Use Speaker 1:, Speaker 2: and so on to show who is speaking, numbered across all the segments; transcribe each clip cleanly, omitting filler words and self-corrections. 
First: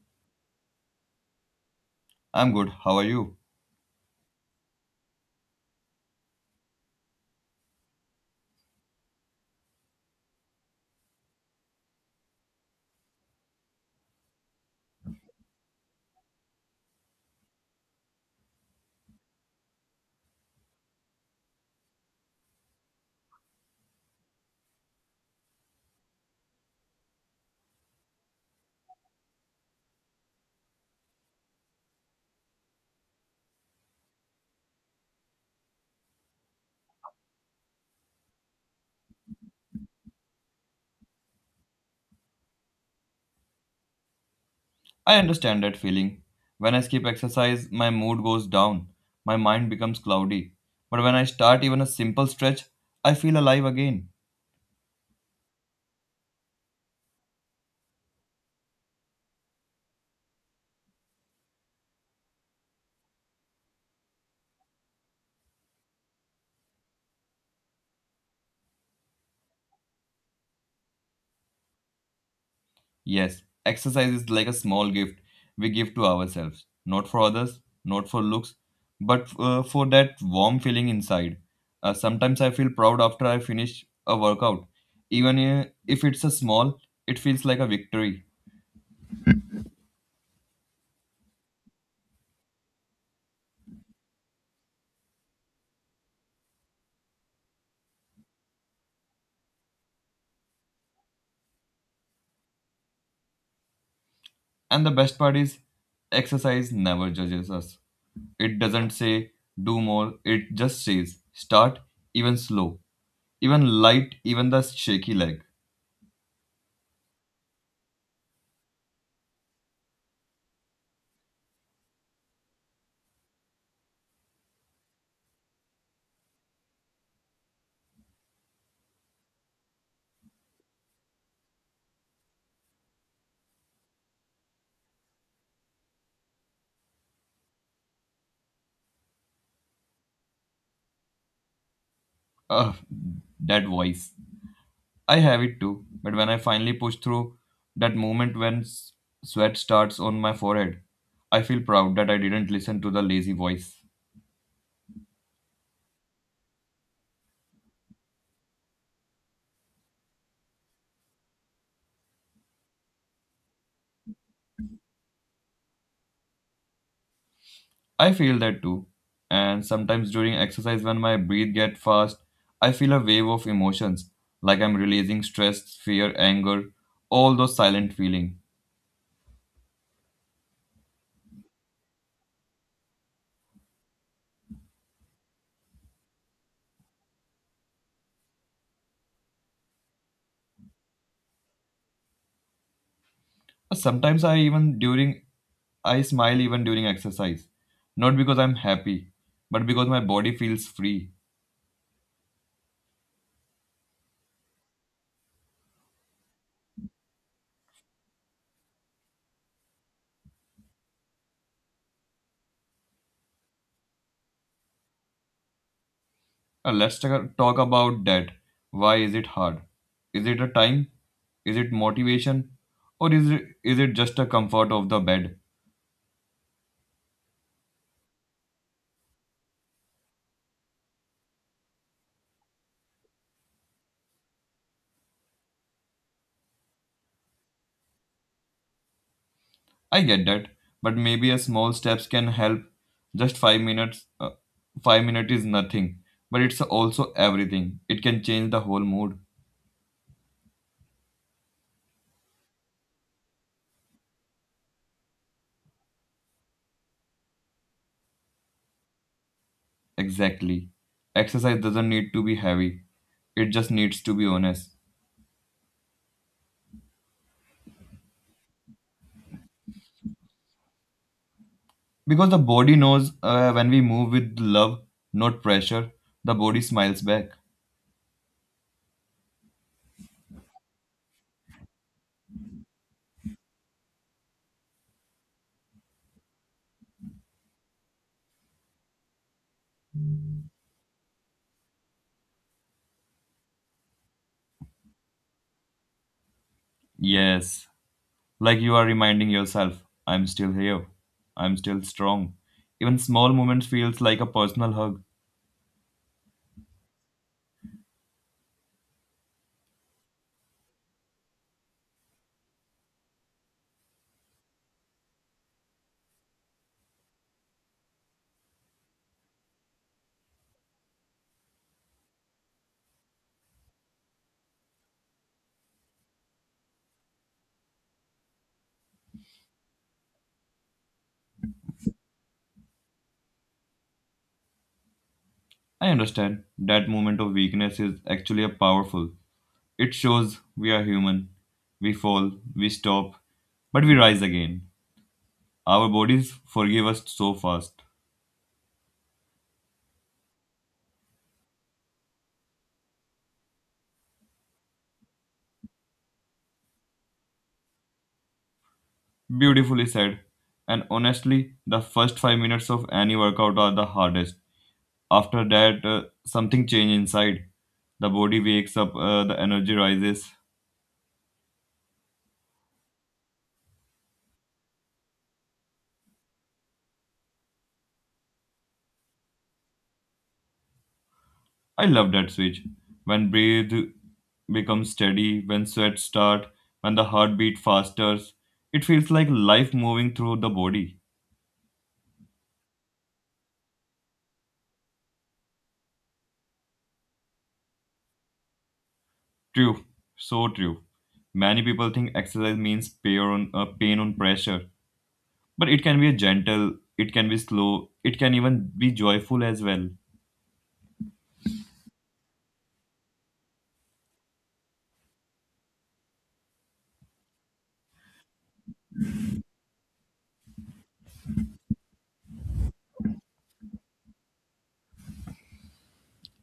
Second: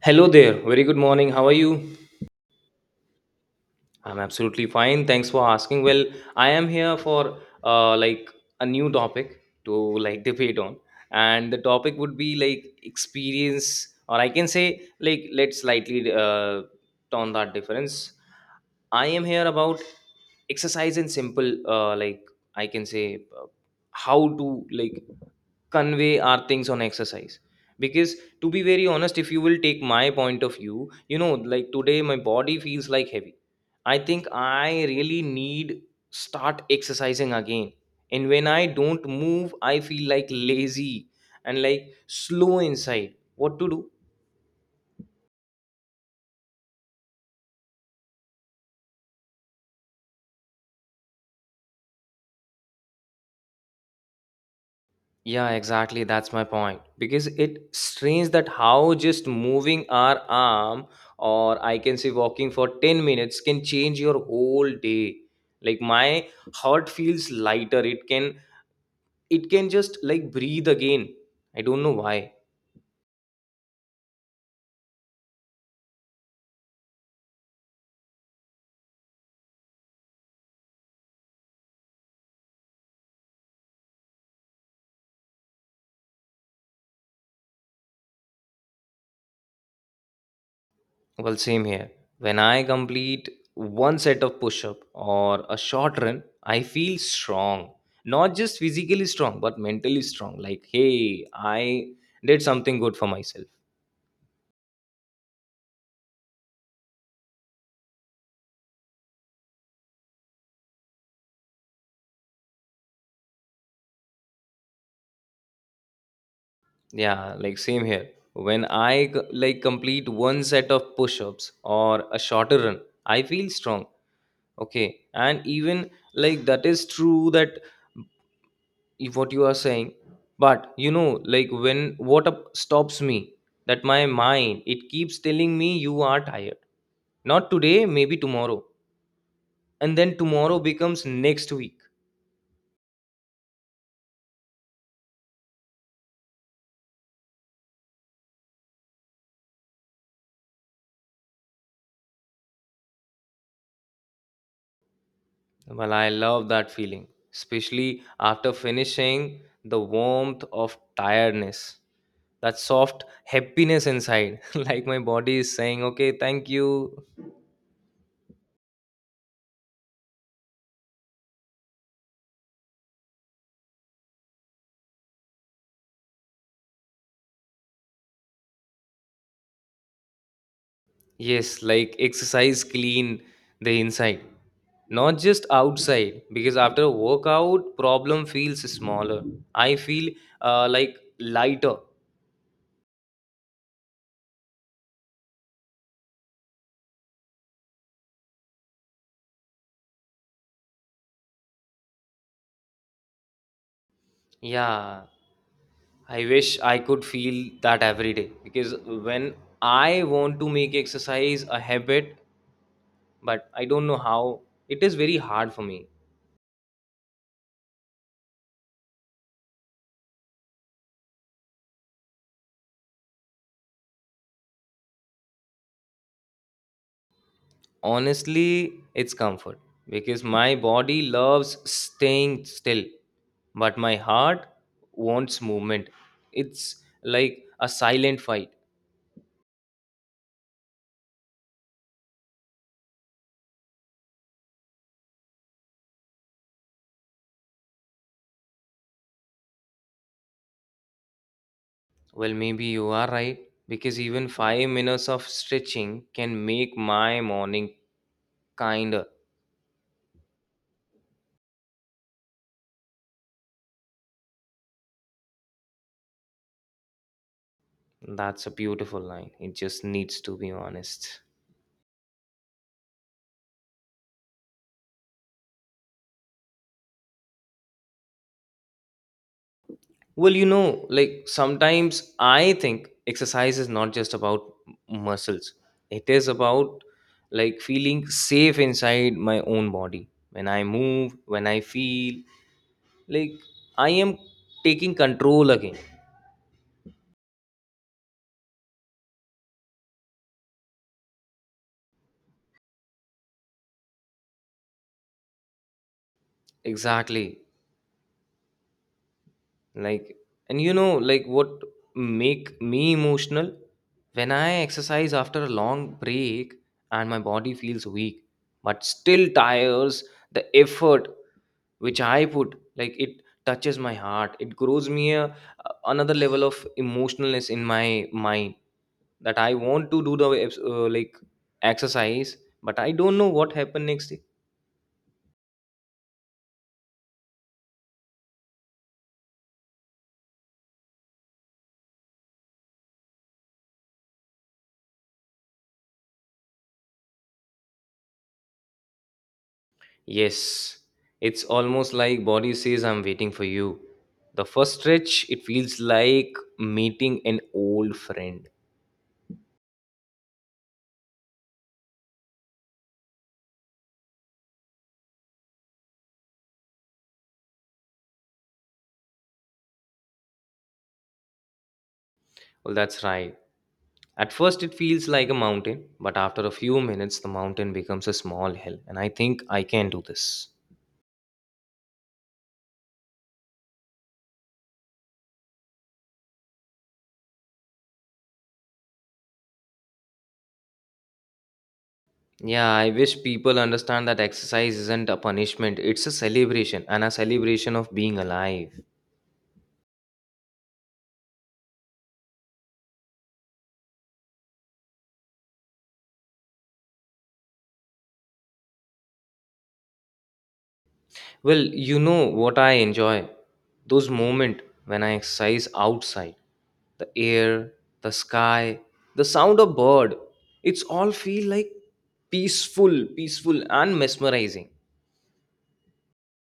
Speaker 1: Hello there. Very good morning. How are you?
Speaker 2: I'm good. How are you?
Speaker 1: I'm absolutely fine. Thanks for asking. Well, I am here for like a new topic to like debate on, and the topic would be like experience, or I can say like let's slightly tone that difference. I am here about exercise and simple, like I can say how to like convey our things on exercise because to be very honest if you will take my point of view you know like today my body feels like heavy. I think I really need start exercising again. And when I don't move, I feel like lazy and like slow inside. What to do?
Speaker 2: I understand that feeling. When I skip exercise, my mood goes down. My mind becomes cloudy. But when I start even a simple stretch, I feel alive again.
Speaker 1: Yeah, exactly. That's my point. Because it strange that how just moving our arm or I can say walking for 10 minutes can change your whole day. Like my heart feels lighter. It can just like breathe again. I don't know why.
Speaker 2: Yes, exercise is like a small gift we give to ourselves. Not for others, not for looks, but for that warm feeling inside. Sometimes I feel proud after I finish a workout. Even if it's a small, it feels like a victory.
Speaker 1: Well, same here. When I complete one set of push up or a short run, I feel strong. Not just physically strong, but mentally strong. Like, hey, I did something good for myself.
Speaker 2: And the best part is, exercise never judges us. It doesn't say do more, it just says start, even slow, even light, even the shaky leg.
Speaker 1: Yeah, like, same here. When I like complete one set of push ups or a shorter run, I feel strong. Okay. And even like that is true that if what you are saying but you know like when what up stops me that my mind it keeps telling me you are tired, not today, maybe tomorrow, and then tomorrow becomes next week.
Speaker 2: Ugh, that voice. I have it too, but when I finally push through that moment when sweat starts on my forehead, I feel proud that I didn't listen to the lazy voice.
Speaker 1: Well, I love that feeling, especially after finishing, the warmth of tiredness, that soft happiness inside like my body is saying okay, thank you.
Speaker 2: I feel that too. And sometimes during exercise when my breath get fast, I feel a wave of emotions, like I'm releasing stress, fear, anger, all those silent feelings.
Speaker 1: Yes, like exercise clean the inside, not just outside. Because after a workout, problem feels smaller. I feel like lighter.
Speaker 2: Sometimes I smile even during exercise, not because I'm happy, but because my body feels free.
Speaker 1: Yeah, I wish I could feel that every day. Because when I want to make exercise a habit, but I don't know how, it is very hard for me.
Speaker 2: Let's talk about that. Why is it hard? Is it a time? Is it motivation? Or is it just a comfort of the bed?
Speaker 1: Honestly, it's comfort because my body loves staying still, but my heart wants movement. It's like a silent fight.
Speaker 2: I get that, but maybe a small steps can help. Just 5 minutes 5 minutes is nothing, but it's also everything. It can change the whole mood.
Speaker 1: Well, maybe you are right because even 5 minutes of stretching can make my morning kinder.
Speaker 2: Exactly. Exercise doesn't need to be heavy, it just needs to be honest.
Speaker 1: That's a beautiful line. It just needs to be honest.
Speaker 2: Because the body knows when we move with love, not pressure, the body smiles back.
Speaker 1: Well, you know, like sometimes I think exercise is not just about muscles. It is about like feeling safe inside my own body. When I move, when I feel like I am taking control again.
Speaker 2: Yes, like you are reminding yourself, I'm still here. I'm still strong. Even small moments feels like a personal hug.
Speaker 1: Exactly. Like, and you know like what make me emotional when I exercise after a long break and my body feels weak but still tires, the effort which I put, like it touches my heart, it grows me a, another level of emotionalness in my mind, that I want to do the like exercise, but I don't know what happened next day.
Speaker 2: I understand that moment of weakness is actually a powerful. It shows we are human. We fall, we stop, but we rise again. Our bodies forgive us so fast.
Speaker 1: Yes, it's almost like body says I'm waiting for you. The first stretch, it feels like meeting an old friend.
Speaker 2: Beautifully said. And honestly, the first 5 minutes of any workout are the hardest. After that, something change inside. The body wakes up, the energy rises.
Speaker 1: Well, that's right. At first, it feels like a mountain, but after a few minutes, the mountain becomes a small hill, and I think I can do this.
Speaker 2: I love that switch. When breathe becomes steady, when sweat start, when the heartbeat fasters, it feels like life moving through the body.
Speaker 1: Yeah, I wish people understand that exercise isn't a punishment, it's a celebration and a celebration of being alive.
Speaker 2: True, so true. Many people think exercise means pain on pressure, but it can be a gentle, it can be slow, it can even be joyful as well.
Speaker 1: Well, you know what I enjoy? Those moments when I exercise outside, the air, the sky, the sound of bird. It's all feel like peaceful, peaceful and mesmerizing.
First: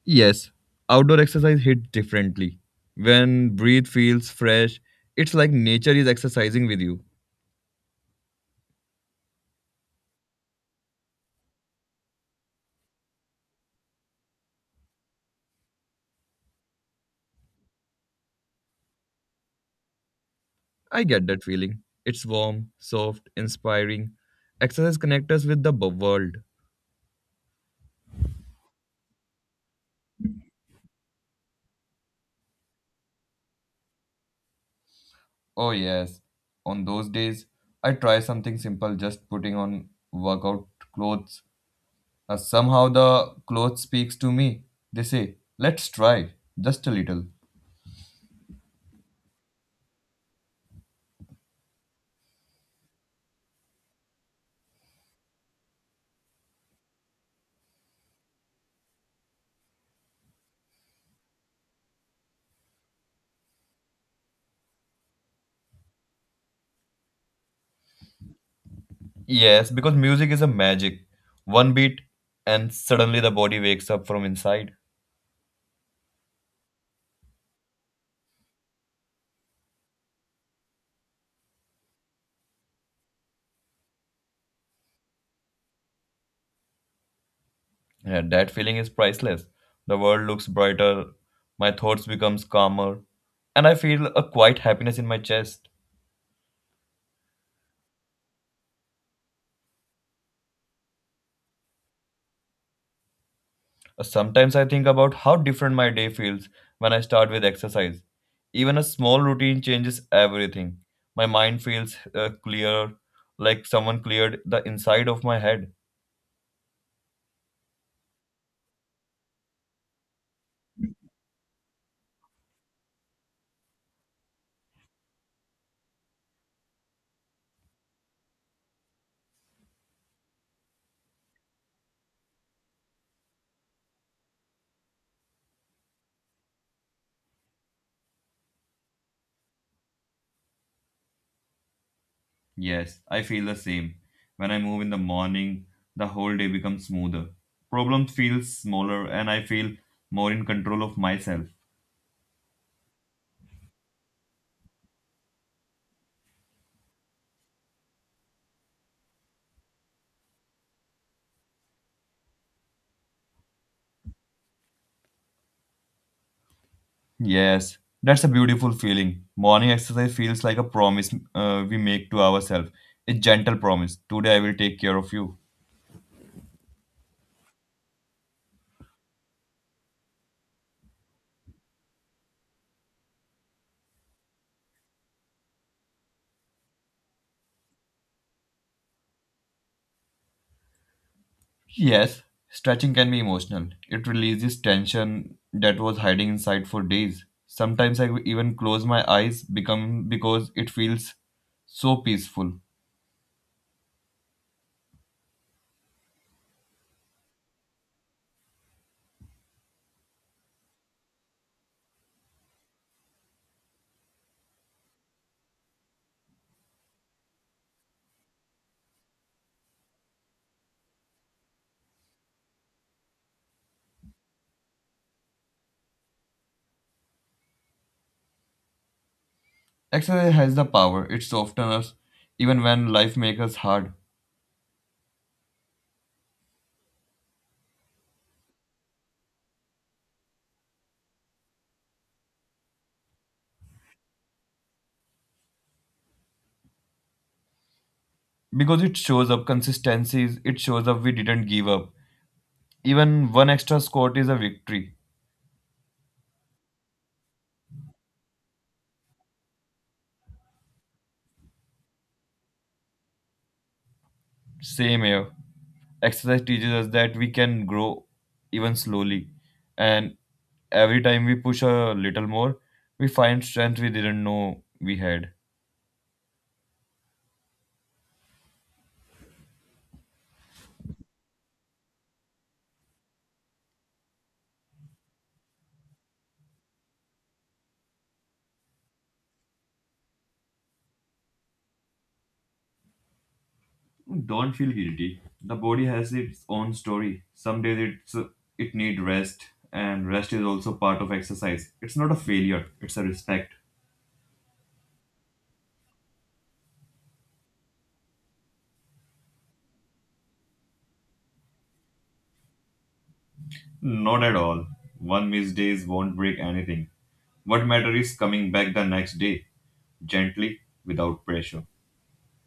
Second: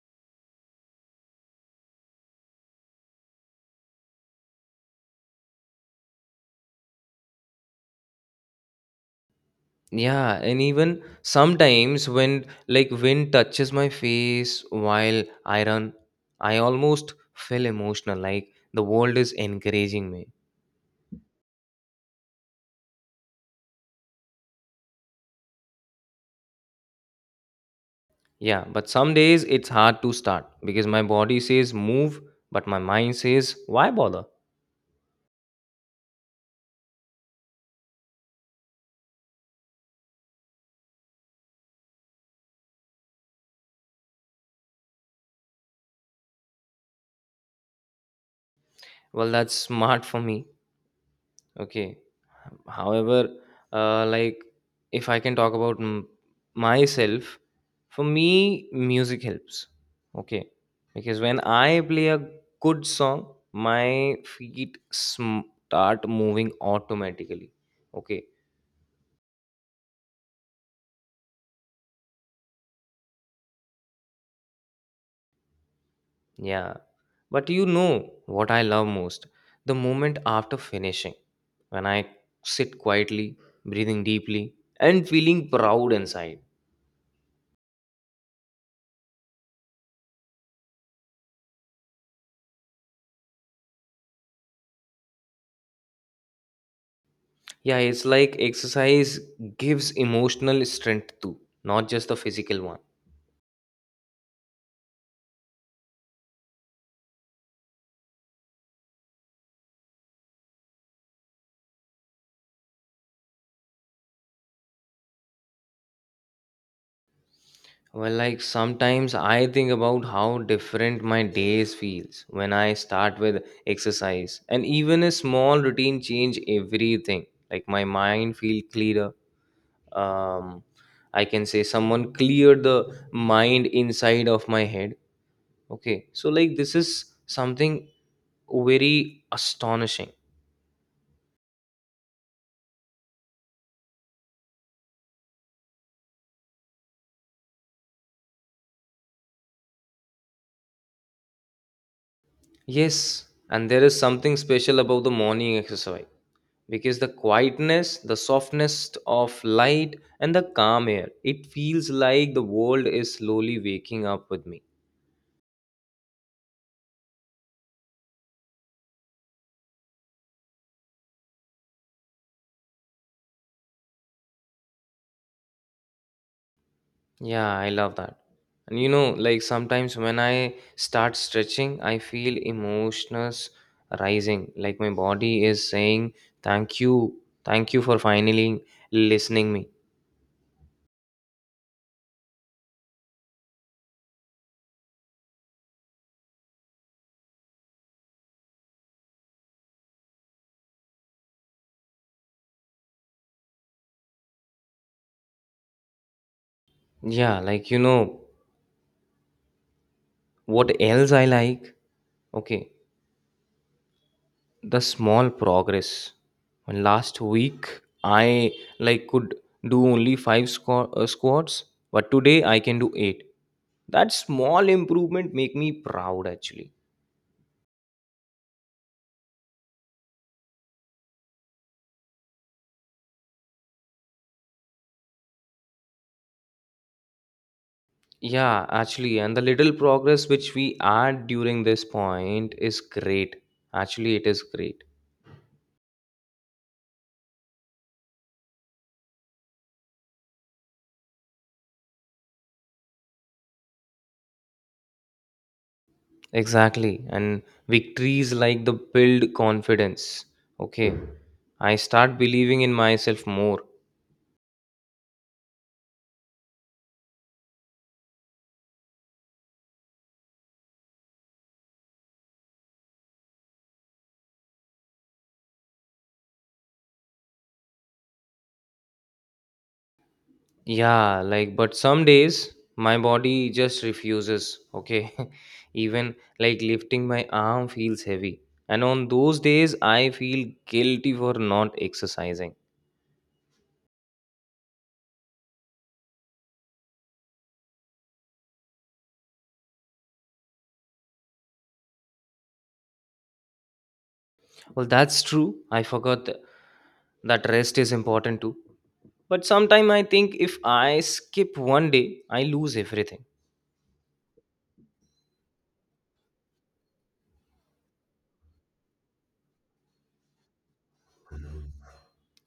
Speaker 2: Yes, outdoor exercise hits differently. When breathe feels fresh, it's like nature is exercising with you.
Speaker 1: Yeah, and even sometimes when like wind touches my face while I run, I almost feel emotional like the world is encouraging me.
Speaker 2: I get that feeling. It's warm, soft, inspiring. Exercise connects us with the world.
Speaker 1: Yeah, but some days it's hard to start because my body says move, but my mind says why bother?
Speaker 2: Oh, yes. On those days, I try something simple, just putting on workout clothes. Somehow the clothes speaks to me. They say, let's try, just a little.
Speaker 1: Well, that's smart for me. Okay. However, like if I can talk about myself, for me, music helps. Okay. Because when I play a good song, my feet start moving automatically. Okay.
Speaker 2: Yes, because music is a magic. One beat, and suddenly the body wakes up from inside.
Speaker 1: Yeah. But you know what I love most? The moment after finishing, when I sit quietly, breathing deeply, and feeling proud inside.
Speaker 2: Yeah, that feeling is priceless. The world looks brighter, my thoughts becomes calmer, and I feel a quiet happiness in my chest.
Speaker 1: Yeah, it's like exercise gives emotional strength too, not just the physical one.
Speaker 2: Sometimes I think about how different my day feels when I start with exercise. Even a small routine changes everything. My mind feels clearer, like someone cleared the inside of my head.
Speaker 1: Well, like sometimes I think about how different my days feels when I start with exercise, and even a small routine change everything. Like my mind feel clearer. Um, I can say someone cleared the mind inside of my head. Okay, so like this is something very astonishing.
Speaker 2: Yes, I feel the same. When I move in the morning, the whole day becomes smoother. Problems feel smaller and I feel more in control of myself.
Speaker 1: Yes, and there is something special about the morning exercise because the quietness, the softness of light, and the calm air, it feels like the world is slowly waking up with me.
Speaker 2: Yes, that's a beautiful feeling. Morning exercise feels like a promise we make to ourselves. A gentle promise. Today I will take care of you.
Speaker 1: Yeah, I love that. And you know, like sometimes when I start stretching, I feel emotions rising, like my body is saying, thank you, thank you for finally listening me.
Speaker 2: Yes, stretching can be emotional. It releases tension that was hiding inside for days. Sometimes I even close my eyes become because it feels so peaceful.
Speaker 1: Yeah, like you know, what else I like? Okay, the small progress, and last week I like could do only five squats, but today I can do eight. That small improvement make me proud, actually.
Speaker 2: Exercise has the power, it softens us even when life makes us hard.
Speaker 1: Yeah, actually, and the little progress which we add during this point is great, actually it is great.
Speaker 2: Because it shows up consistencies, it shows up we didn't give up. Even one extra squat is a victory.
Speaker 1: Exactly, and victories like the build confidence, okay, I start believing in myself more.
Speaker 2: Same here. Exercise teaches us that we can grow even slowly. And every time we push a little more, we find strength we didn't know we had.
Speaker 1: Yeah, like, but some days my body just refuses, okay? Even like lifting my arm feels heavy. And on those days, I feel guilty for not exercising.
Speaker 2: Don't feel guilty. The body has its own story. Some days it need rest, and rest is also part of exercise. It's not a failure. It's a respect.
Speaker 1: Well, that's true. I forgot that rest is important too. But sometimes I think if I skip one day, I lose everything.
Speaker 2: Not at all. One missed days won't break anything. What matter is coming back the next day, gently, without pressure.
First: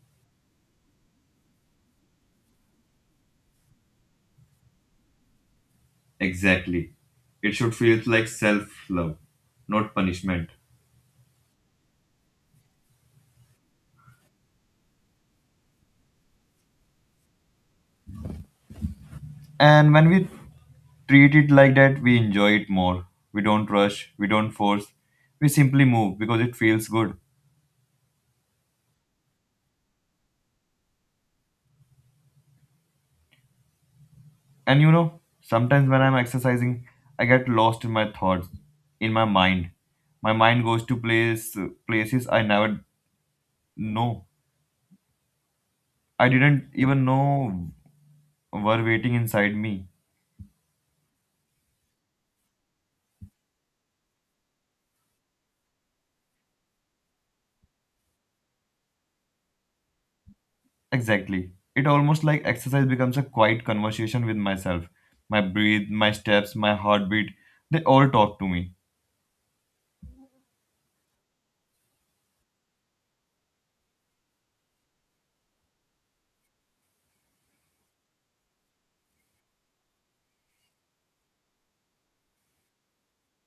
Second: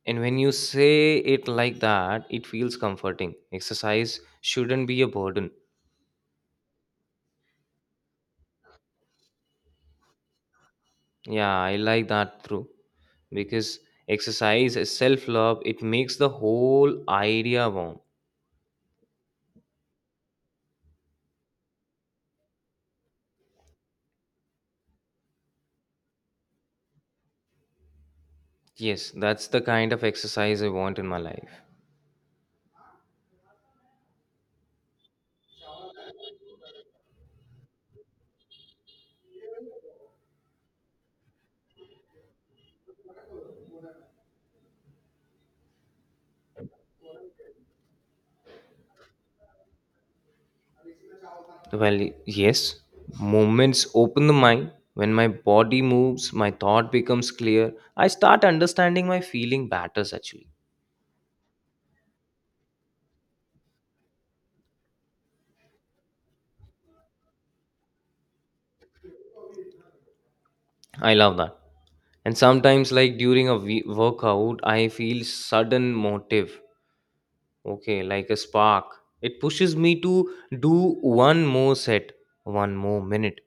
Speaker 1: And when you say it like that, it feels comforting. Exercise shouldn't be a burden.
Speaker 2: Exactly. It should feel like self love, not punishment.
Speaker 1: Yeah, I like that too. Because exercise is self love, it makes the whole idea warm.
Speaker 2: And when we treat it like that, we enjoy it more. We don't rush, we don't force, we simply move because it feels good.
Speaker 1: Yes, that's the kind of exercise I want in my life.
Speaker 2: And you know, sometimes when I'm exercising, I get lost in my thoughts, in my mind. My mind goes to places I never know. I didn't even know were waiting inside me.
Speaker 1: Well, yes, movements open the mind. When my body moves, my thought becomes clear. I start understanding my feeling batters, actually.
Speaker 2: Exactly. It almost like exercise becomes a quiet conversation with myself. My breath, my steps, my heartbeat, they all talk to me.
Speaker 1: I love that, and sometimes like during a workout I feel sudden motive, okay, like a spark, it pushes me to do one more set, one more minute.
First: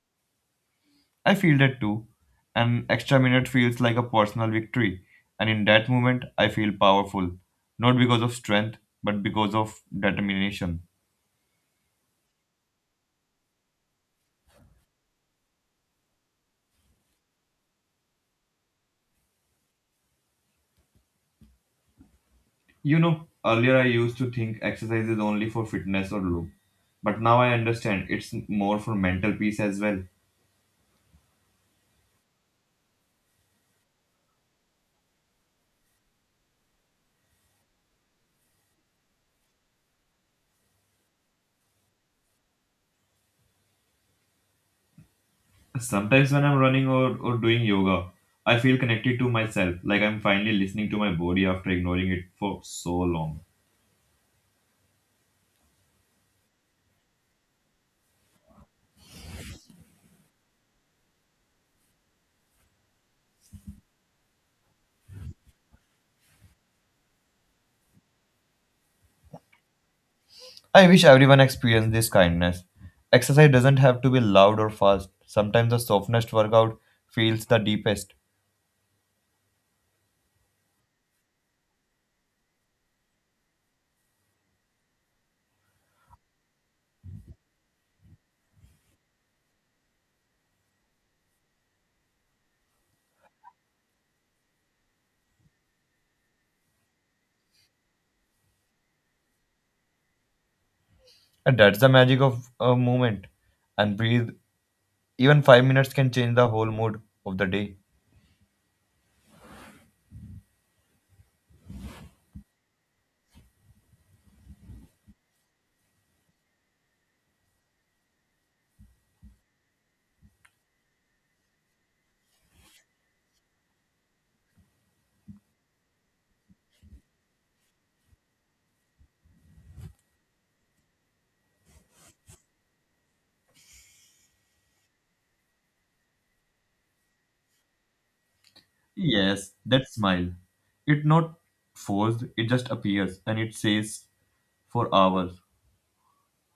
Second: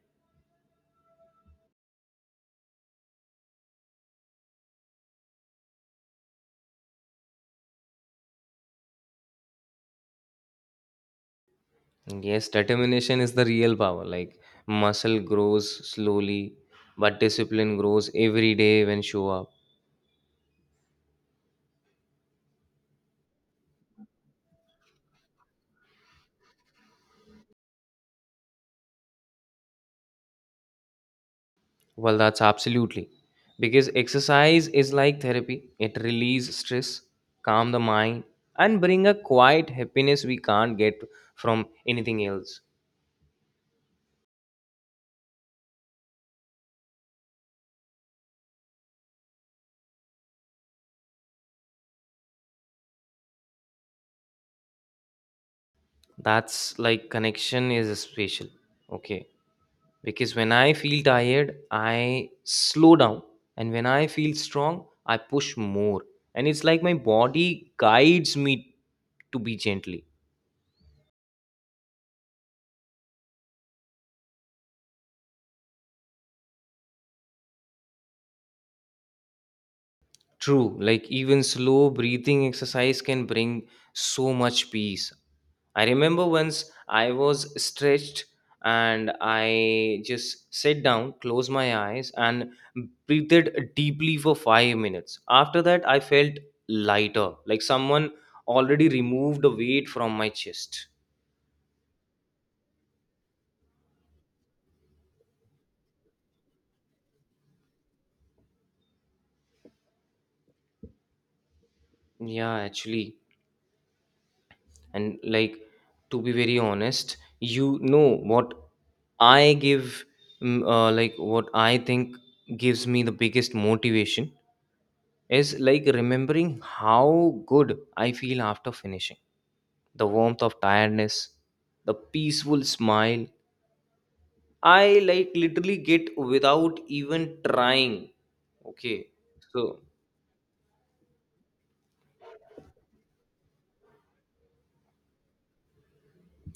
Speaker 2: I feel that too. An extra minute feels like a personal victory, and in that moment, I feel powerful, not because of strength, but because of determination.
Speaker 1: Yes, determination is the real power. Like muscle grows slowly, but discipline grows every day when show up.
Speaker 2: You know, earlier I used to think exercise is only for fitness or look, but now I understand it's more for mental peace as well.
Speaker 1: Well, that's absolutely because exercise is like therapy. It release stress, calm the mind, and bring a quiet happiness we can't get from anything else.
Speaker 2: Sometimes when I'm running or doing yoga, I feel connected to myself, like I'm finally listening to my body after ignoring it for so long.
Speaker 1: That's like connection is special. Okay. Because when I feel tired, I slow down, and when I feel strong, I push more, and it's like my body guides me to be gently.
Speaker 2: I wish everyone experienced this kindness. Exercise doesn't have to be loud or fast. Sometimes the softest workout feels the deepest.
Speaker 1: True, like even slow breathing exercise can bring so much peace. I remember once I was stretched, and I just sat down, closed my eyes, and breathed deeply for 5 minutes. After that, I felt lighter, like someone already removed the weight from my chest.
Speaker 2: And that's the magic of a movement. And breathe. Even 5 minutes can change the whole mood of the day.
Speaker 1: Yeah, actually. And like, to be very honest, you know what I give, like what I think gives me the biggest motivation is like remembering how good I feel after finishing, the warmth of tiredness, the peaceful smile I like literally get without even trying, okay,
Speaker 2: Yes,
Speaker 1: so.
Speaker 2: that smile. It's not forced, it just appears and it stays for hours.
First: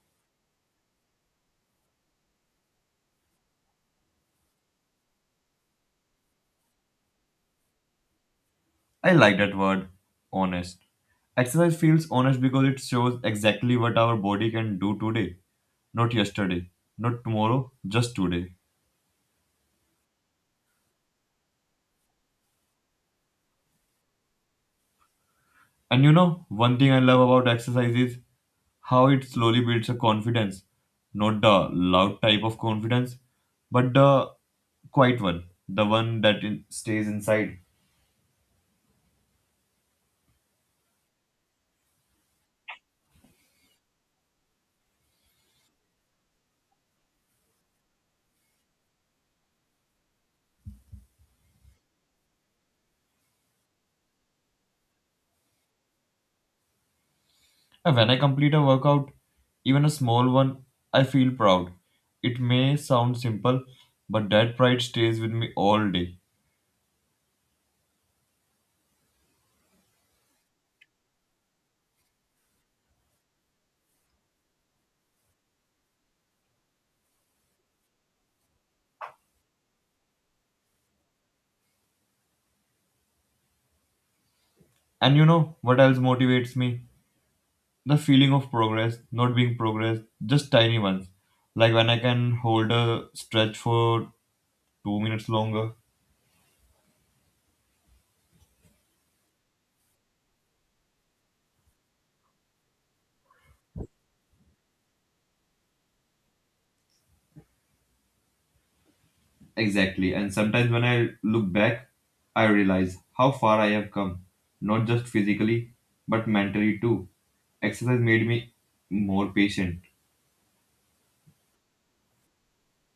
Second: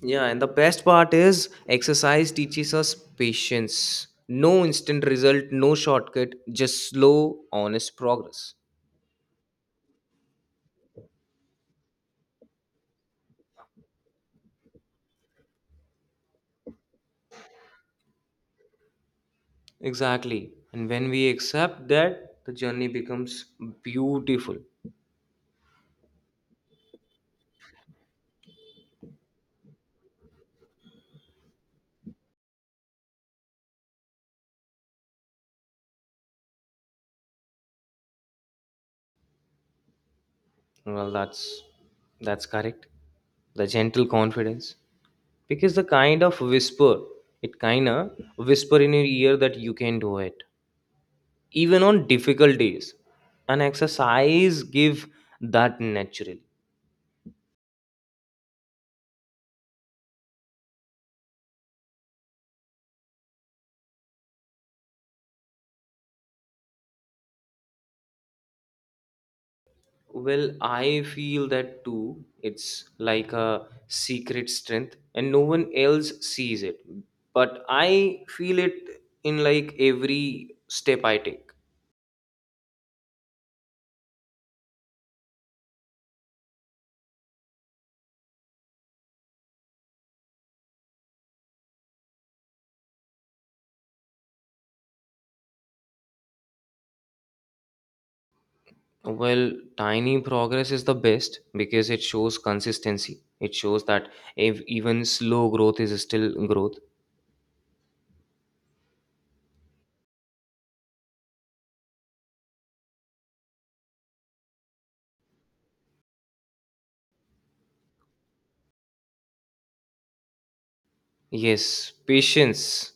Speaker 1: Yeah, and the best part is exercise teaches us patience. No instant result, no shortcut, just slow, honest progress.
Speaker 2: I like that word, honest. Exercise feels honest because it shows exactly what our body can do today, not yesterday, not tomorrow, just today.
Speaker 1: Exactly. And when we accept that, the journey becomes beautiful.
Speaker 2: And you know, one thing I love about exercise is how it slowly builds a confidence. Not the loud type of confidence, but the quiet one. The one that stays inside.
Speaker 1: Well, that's correct. The gentle confidence. Because the kind of whisper, it kinda whisper in your ear that you can do it. Even on difficult days. An exercise give that naturally.
Speaker 2: And when I complete a workout, even a small one, I feel proud. It may sound simple, but that pride stays with me all day.
Speaker 1: Well, I feel that too. It's like a secret strength, and no one else sees it. But I feel it in like every step I take.
Speaker 2: And you know what else motivates me? The feeling of progress, not being progress, just tiny ones. Like when I can hold a stretch for 2 minutes longer.
Speaker 1: Well, tiny progress is the best because it shows consistency. It shows that if even slow growth is still growth.
Speaker 2: Exactly. And sometimes when I look back, I realize how far I have come, not just physically, but mentally too. Exercise made me more patient.
Speaker 1: Yes, patience.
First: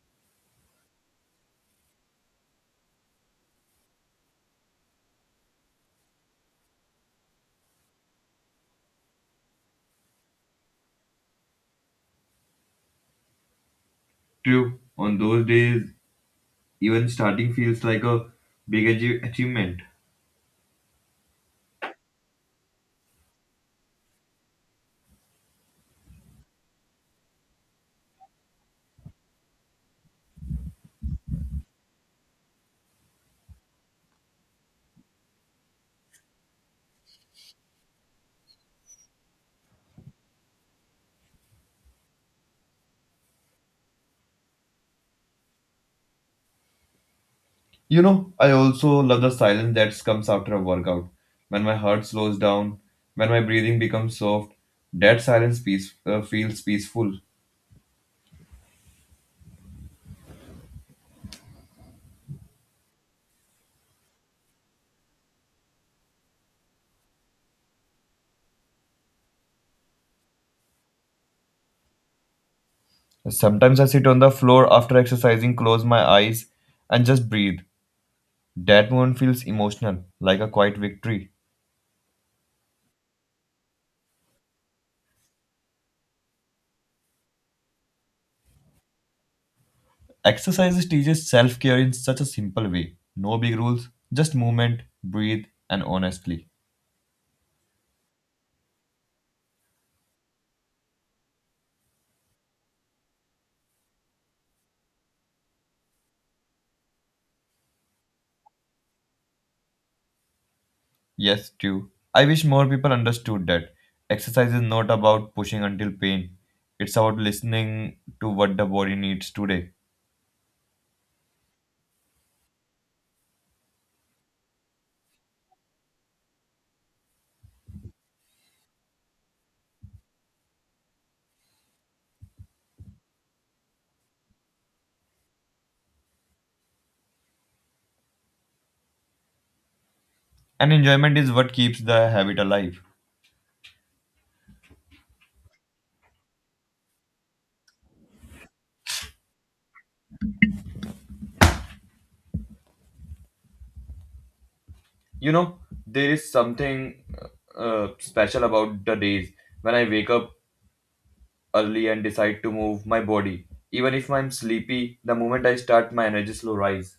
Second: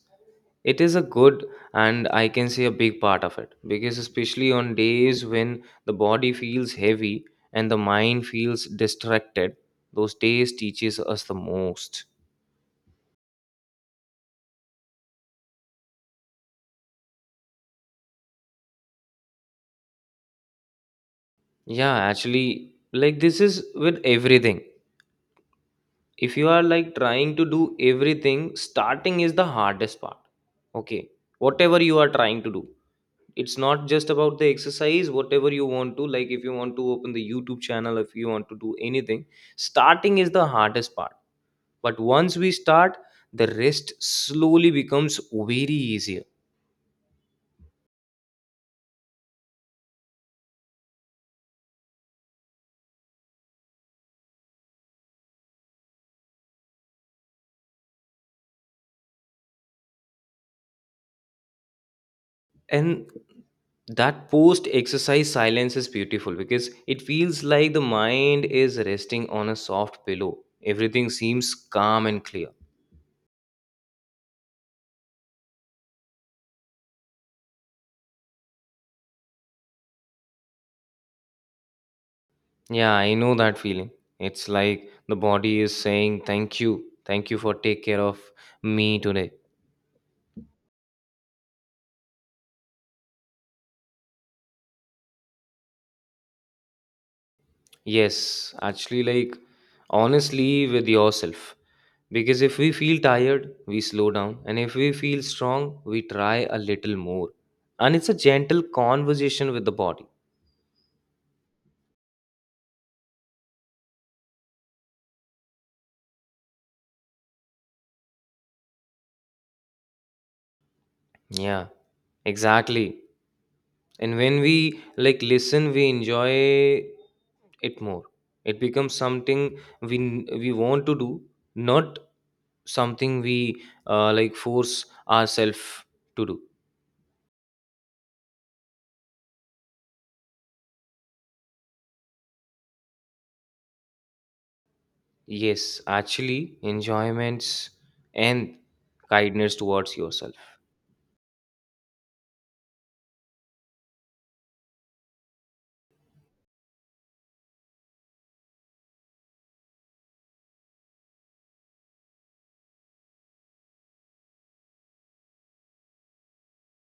Speaker 1: It is a good, and I can say a big part of it because, especially on days when the body feels heavy and the mind feels distracted, those days teaches us the most.
Speaker 2: True, on those days, even starting feels like a big achievement.
Speaker 1: Yeah, actually, like this is with everything. If you are like trying to do everything, starting is the hardest part. Okay, whatever you are trying to do. It's not just about the exercise, whatever you want to like, if you want to open the YouTube channel, if you want to do anything, starting is the hardest part, but once we start, the rest slowly becomes very easier.
Speaker 2: You know, I also love the silence that comes after a workout. When my heart slows down, when my breathing becomes soft, that silence peace, feels peaceful.
Speaker 1: And that post exercise silence is beautiful because it feels like the mind is resting on a soft pillow. Everything seems calm and clear.
Speaker 2: Sometimes I sit on the floor after exercising, close my eyes, and just breathe. That moment feels emotional, like a quiet victory.
Speaker 1: Yeah, I know that feeling. It's like the body is saying thank you, thank you for take care of me today.
Speaker 2: Exercises teaches self care in such a simple way. No big rules, just movement, breathe, and honestly.
Speaker 1: Yes, actually, like honestly with yourself. Because if we feel tired, we slow down. And if we feel strong, we try a little more. And it's a gentle conversation with the body.
Speaker 2: Yes, too. I wish more people understood that exercise is not about pushing until pain. It's about listening to what the body needs today.
Speaker 1: Yeah, exactly. And when we like listen, we enjoy it more. It becomes something we we want to do, not something we like force ourselves to do.
Speaker 2: And enjoyment is what keeps the habit alive.
Speaker 1: Yes, actually, enjoyments and kindness towards yourself.
Speaker 2: You know, there is something special about the days when I wake up early and decide to move my body. Even if I'm sleepy, the moment I start, my energy slow rise.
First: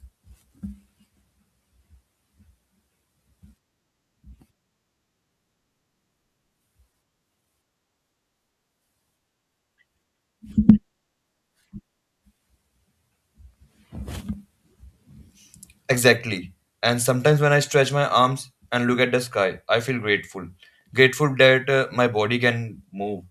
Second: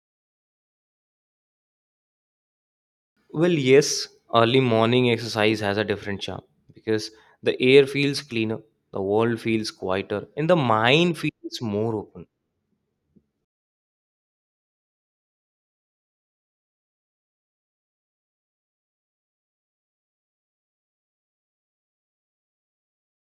Speaker 1: Well, yes, early morning exercise has a different charm because the air feels cleaner, the world feels quieter, and the mind feels more open.
Speaker 2: Exactly. And sometimes when I stretch my arms and look at the sky, I feel grateful. Grateful that my body can move.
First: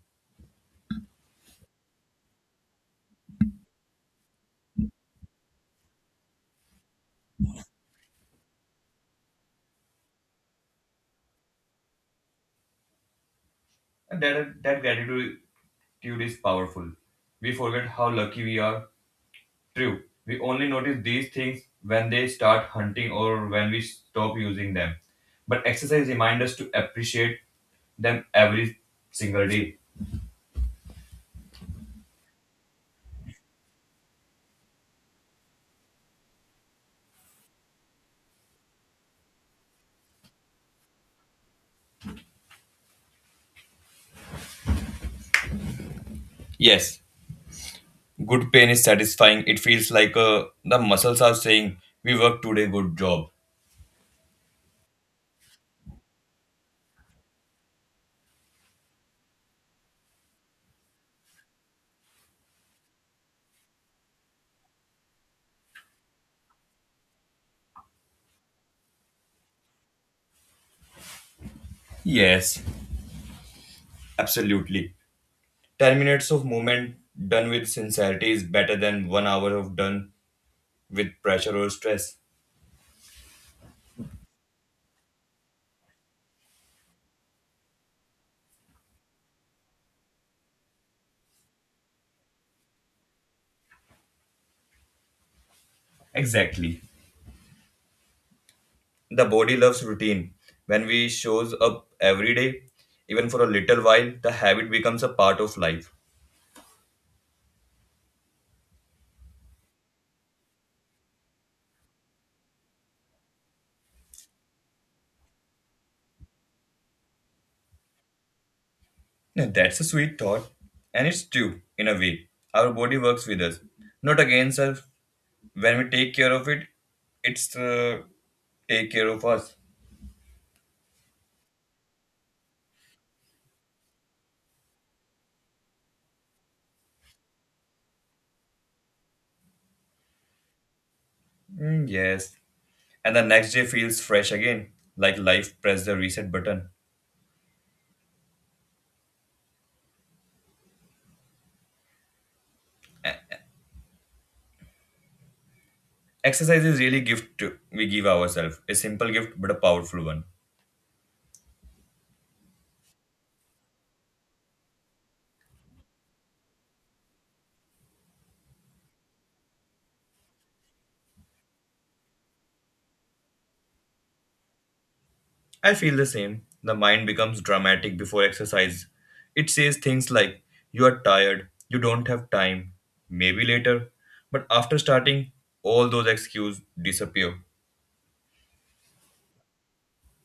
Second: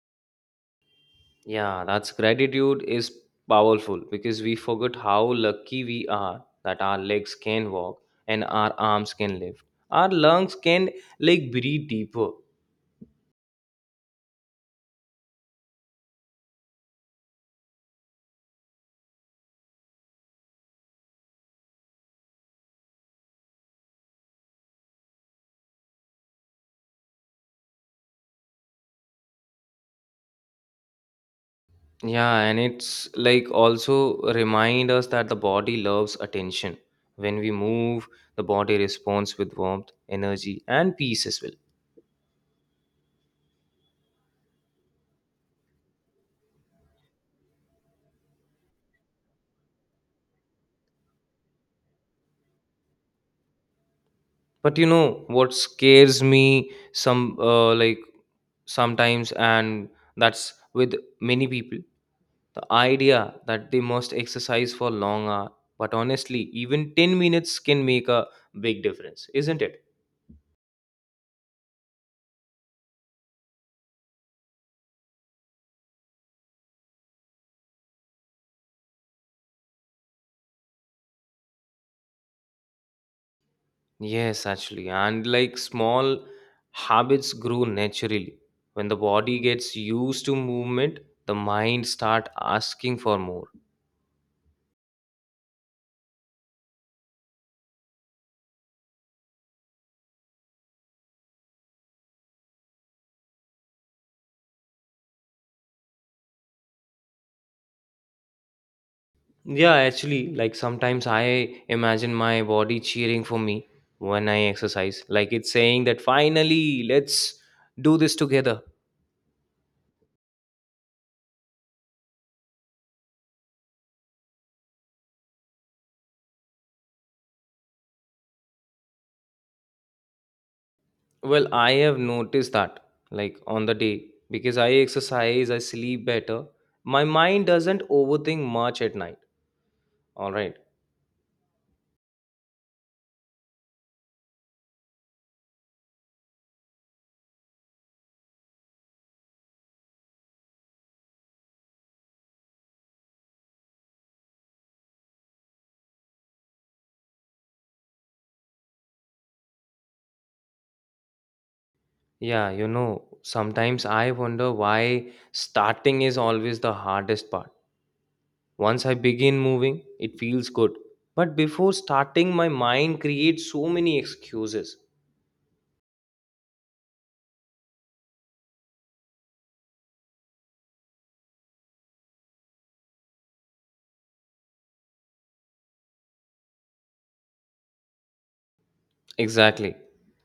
Speaker 1: Yeah, that's gratitude is powerful because we forget how lucky we are that our legs can walk and our arms can lift. Our lungs can like breathe deeper.
Speaker 2: And that gratitude is powerful. We forget how lucky we are. True, we only notice these things when they start hunting or when we stop using them. But exercise reminds us to appreciate them every single day.
Speaker 1: Yeah, and it's like also remind us that the body loves attention. When we move, the body responds with warmth, energy, and peace as well.
Speaker 2: Yes, good pain is satisfying. It feels like the muscles are saying, we worked today, good job.
Speaker 1: But you know what scares me sometimes, and that's with many people, the idea that they must exercise for long hour. But honestly, even 10 minutes can make a big difference, isn't it?
Speaker 2: Yes, absolutely. 10 minutes of movement done with sincerity is better than 1 hour of done with pressure or stress.
Speaker 1: Yes, actually. And like small habits grow naturally. When the body gets used to movement, the mind start asking for more.
Speaker 2: Exactly. The body loves routine. When we shows up every day, even for a little while, the habit becomes a part of life.
Speaker 1: Yeah, actually, like sometimes I imagine my body cheering for me when I exercise. Like it's saying that finally, let's do this together.
Speaker 2: Now, that's a sweet thought, and it's true in a way. Our body works with us, not against us. When we take care of it, it's take care of us.
Speaker 1: Well, I have noticed that like on the day because I exercise, I sleep better. My mind doesn't overthink much at night. All right.
Speaker 2: Mm, yes, and the next day feels fresh again, like life pressed the reset button. Exercise is really gift we give ourselves, a simple gift but a powerful one.
Speaker 1: Yeah, you know, sometimes I wonder why starting is always the hardest part. Once I begin moving, it feels good. But before starting, my mind creates so many excuses.
Speaker 2: I feel the same. The mind becomes dramatic before exercise. It says things like, you are tired, you don't have time, maybe later. But after starting, all those excuses disappear.
Speaker 1: Exactly.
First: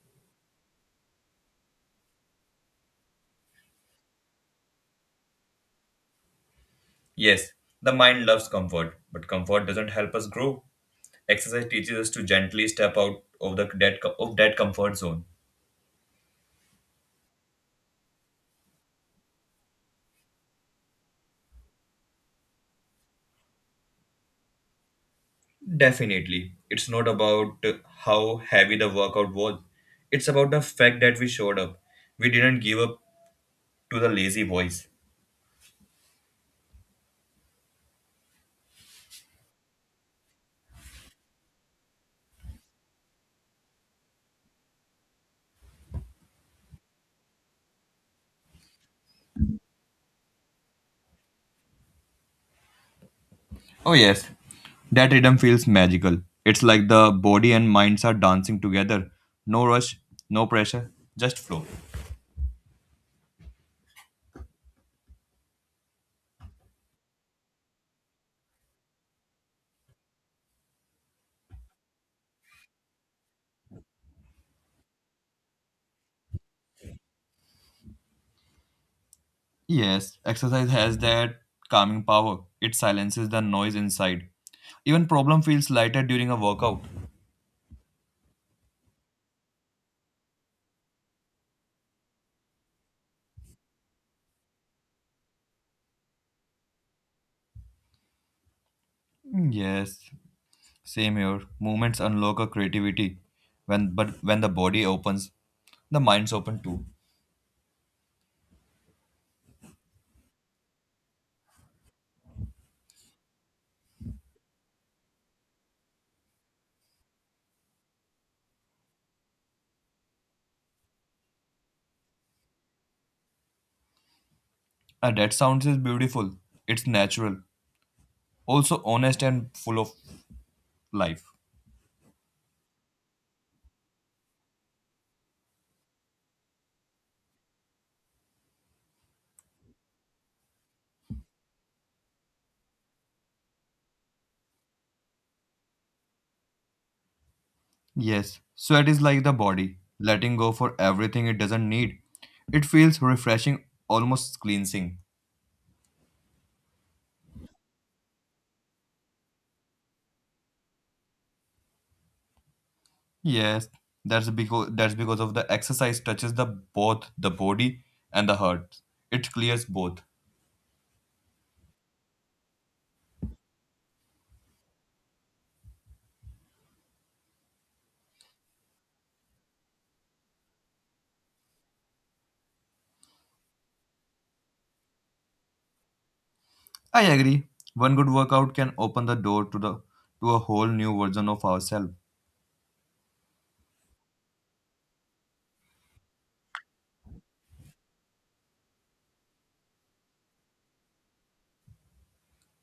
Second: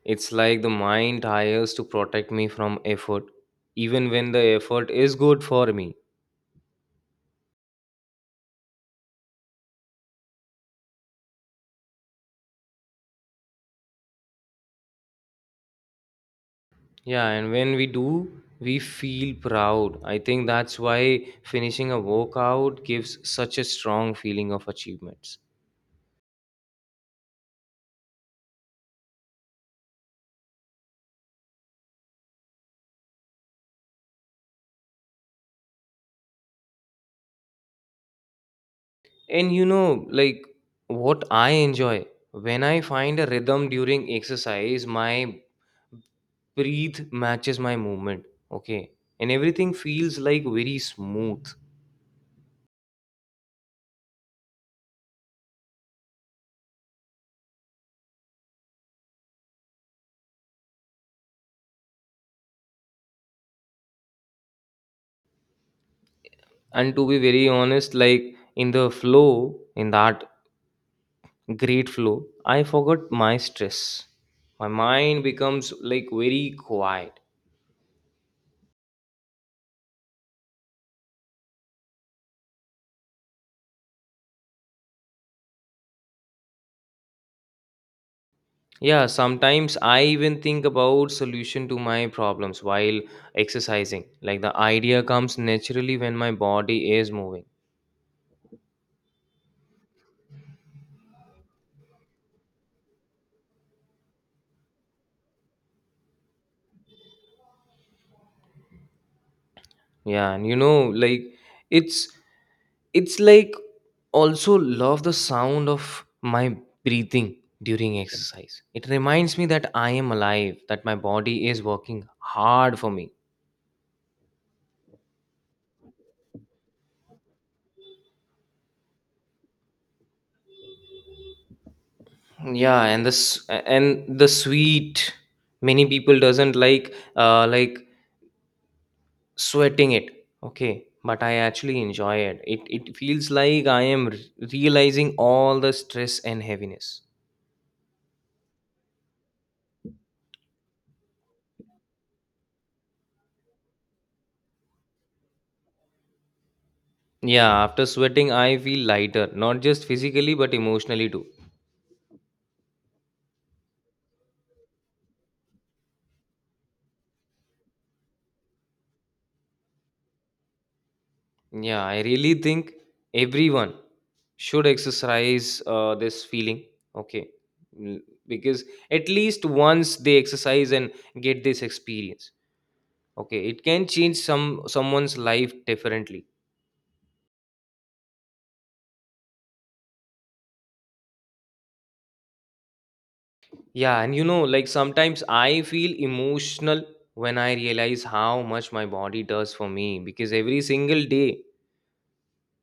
Speaker 1: It's like the mind hires to protect me from effort, even when the effort is good for me.
Speaker 2: Yes, the mind loves comfort, but comfort doesn't help us grow. Exercise teaches us to gently step out of that comfort zone.
Speaker 1: Yeah, and when we do, we feel proud. I think that's why finishing a workout gives such a strong feeling of achievements.
Speaker 2: Definitely. It's not about how heavy the workout was. It's about the fact that we showed up. We didn't give up to the lazy voice.
Speaker 1: And you know, like what I enjoy when I find a rhythm during exercise, my breathe matches my movement. Okay. And everything feels like very smooth.
Speaker 2: Oh, yes. That rhythm feels magical. It's like the body and minds are dancing together. No rush, no pressure, just flow.
Speaker 1: And to be very honest, like in the flow, in that great flow, I forgot my stress. My mind becomes like very quiet.
Speaker 2: Yes, exercise has that calming power. It silences the noise inside. Even problem feels lighter during a workout.
Speaker 1: Yeah, sometimes I even think about solution to my problems while exercising. Like the idea comes naturally when my body is moving.
Speaker 2: Yes, same here. Movements unlock a creativity. When the body opens, the mind's open too.
Speaker 1: Yeah, and you know, like it's it's like also love the sound of my breathing during exercise. It reminds me that I am alive, that my body is working hard for me.
Speaker 2: And that sounds is beautiful. It's natural, also honest and full of life.
Speaker 1: Yeah, and this and the sweet many people doesn't like sweating it, okay, but I actually enjoy it. It feels like realizing all the stress and heaviness.
Speaker 2: Yes, sweat is like the body, letting go for everything it doesn't need. It feels refreshing, almost cleansing.
Speaker 1: Yeah, after sweating I feel lighter, not just physically but emotionally too.
Speaker 2: Yes, that's because of the exercise touches the both the body and the heart. It clears both.
Speaker 1: Yeah, I really think everyone should exercise this feeling, okay. Mm, because at least once they exercise and get this experience, okay, it can change someone's life differently.
Speaker 2: I agree. One good workout can open the door to a whole new version of ourselves.
Speaker 1: Yeah, and you know, like sometimes I feel emotional when I realize how much my body does for me, because every single day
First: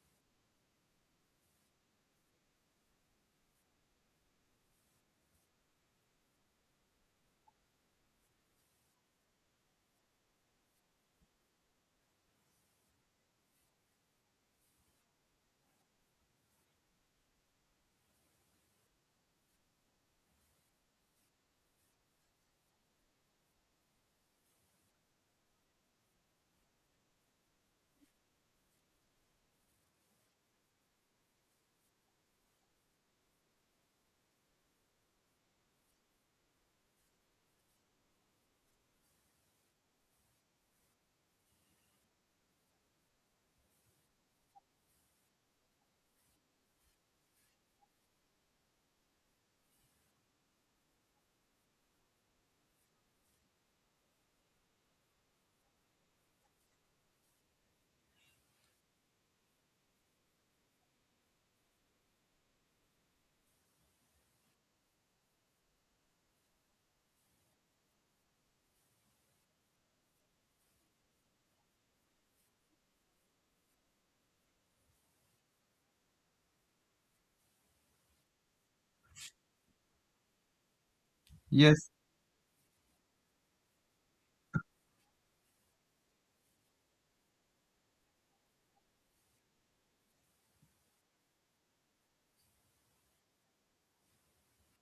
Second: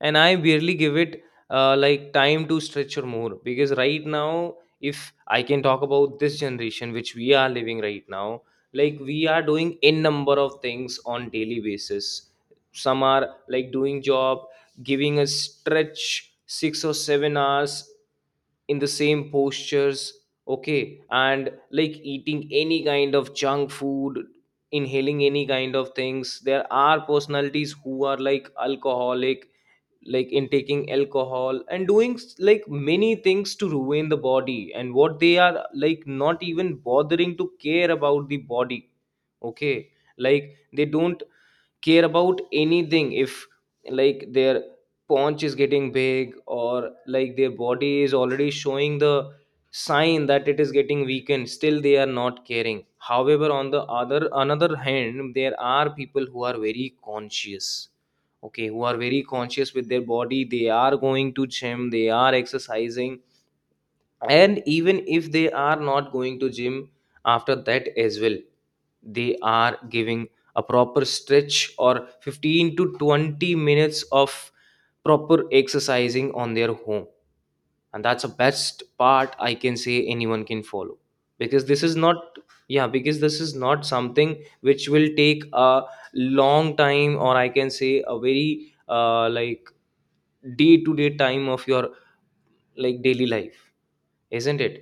Speaker 1: and I barely give it like time to stretch or more. Because right now, if I can talk about this generation which we are living right now, like we are doing n number of things on daily basis. Some are like doing job, giving a stretch 6 or 7 hours in the same postures, okay, and like eating any kind of junk food, inhaling any kind of things. There are personalities who are like alcoholic, like in taking alcohol and doing like many things to ruin the body, and what they are like not even bothering to care about the body, okay. Like they don't care about anything if like their paunch is getting big, or like their body is already showing the sign that it is getting weakened, still they are not caring. However, on the other another hand, there are people who are very conscious, okay, who are very conscious with their body. They are going to gym, they are exercising, and even if they are not going to gym, after that as well, they are giving a proper stretch or 15 to 20 minutes of proper exercising on their home. And that's the best part, I can say anyone can follow, because this
Speaker 2: Yes,
Speaker 1: is not. Yeah, because this is not something which will take a long time, or I can say a very like day to day time of your like daily life, isn't it?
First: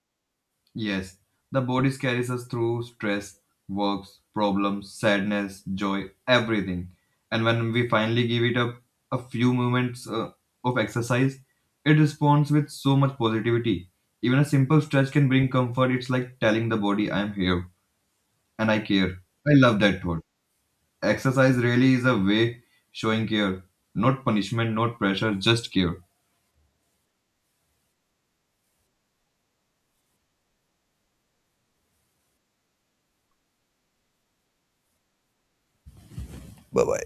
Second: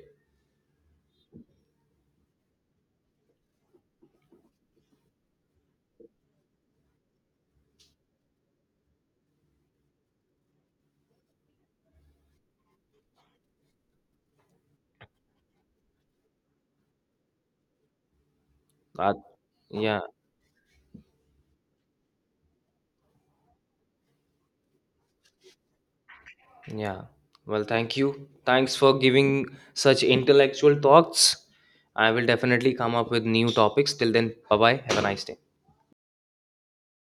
Speaker 2: Yes, the bodies carries us through stress, works, problems, sadness, joy, everything. And when we finally give it up a few moments of exercise, it responds with so much positivity. Even a simple stretch can bring comfort. It's like telling the body, I'm here and I
Speaker 1: That,
Speaker 2: care. I love
Speaker 1: yeah.
Speaker 2: that thought. Exercise really is a way showing care, not punishment, not pressure, just care.
Speaker 1: Yeah. Well, thank you. Thanks for giving such intellectual thoughts. I will definitely come up with new topics. Till then, bye bye. Have a nice day.
Speaker 2: Bye bye.